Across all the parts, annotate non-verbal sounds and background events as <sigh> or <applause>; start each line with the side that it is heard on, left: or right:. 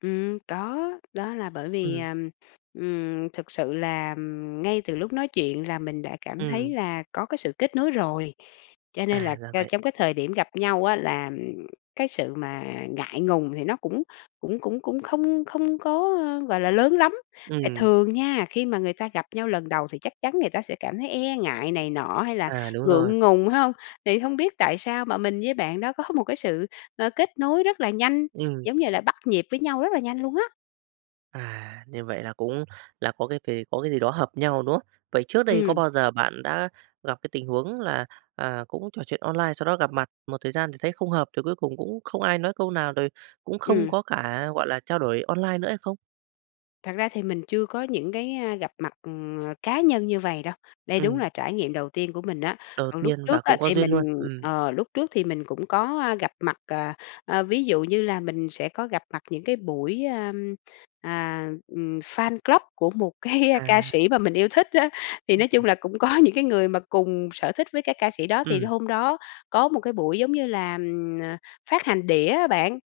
left: Ừm, có, đó là bởi vì,
right: Ừm.
left: ờ, ừm, thực sự là, ừm, ngay từ lúc nói chuyện là mình đã cảm thấy
right: Ừm.
left: là có cái sự kết nối rồi, cho nên
right: À,
left: là,
right: ra
left: a,
right: vậy.
left: trong cái thời điểm gặp nhau á là, ừm, cái sự mà ngại ngùng thì nó cũng cũng cũng cũng không không có, ơ, gọi là, lớn lắm. Tại
right: Ừm.
left: thường nha, khi mà người ta gặp nhau lần đầu thì chắc chắn người ta sẽ cảm thấy e ngại này nọ hay là
right: À, đúng rồi.
left: ngượng ngùng, phải không? Thì hông biết tại sao mà mình với bạn đó có <unintelligible> một cái sự, ờ, kết nối rất là nhanh,
right: Ừm.
left: giống như là bắt nhịp với nhau rất là nhanh luôn á.
right: À, như vậy là cũng là có cái kì có cái gì đó hợp nhau, đúng không? Vậy trước đây có
left: Ừm.
right: bao giờ bạn đã gặp cái tình huống là, à, cũng trò chuyện online sau đó gặp mặt một thời gian thì thấy không hợp, rồi cuối cùng cũng không ai nói câu nào, rồi cũng không
left: Ừm.
right: có cả, gọi là, trao đổi online nữa hay không?
left: Thật ra thì mình chưa có những cái, a, gặp mặt, ừm, ờ, cá nhân như vầy đâu. Đây đúng
right: Ừm.
left: là trải nghiệm đầu tiên của mình á.
right: Đột
left: Còn lúc
right: nhiên và
left: trước á
right: cũng có
left: thì
right: duyên luôn.
left: mình
right: Ừm.
left: ờ, lúc trước thì mình cũng có, a, gặp mặt, ờ, ờ, ví dụ như là mình sẽ có gặp mặt những cái buổi, a, à, ừm, fan club của một cái ca
right: À.
left: sĩ mà mình yêu thích á, thì
right: Ưm,
left: nói chung
right: ừm.
left: là cũng có những cái người mà cùng sở thích với cái ca sĩ đó. Thì
right: Ừm.
left: hôm đó có một cái buổi giống như là, ừm, ờ, phát hành đĩa á bạn,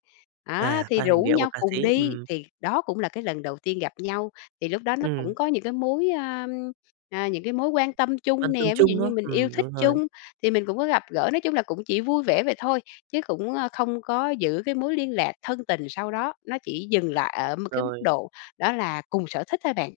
left: á,
right: À,
left: thì
right: phát hành
left: rủ
right: đĩa của
left: nhau
right: ca
left: cùng
right: sĩ,
left: đi,
right: ừm.
left: thì đó cũng là cái lần đầu tiên gặp nhau. Thì lúc đó nó
right: Ừm.
left: cũng có những cái mối, ơ, ờ, những cái mối quan tâm
right: Quan
left: chung
right: tâm
left: nè, ví dụ
right: chung, đúng
left: như
right: không?
left: mình yêu
right: Ừm,
left: thích
right: đúng rồi.
left: chung, thì mình cũng có gặp gỡ, nói chung là cũng chỉ vui vẻ vậy thôi, chứ cũng, ơ, không có giữ cái mối liên lạc thân tình sau đó, nó chỉ dừng lại ở một cái mức
right: Rồi.
left: độ đó là cùng sở thích thôi bạn.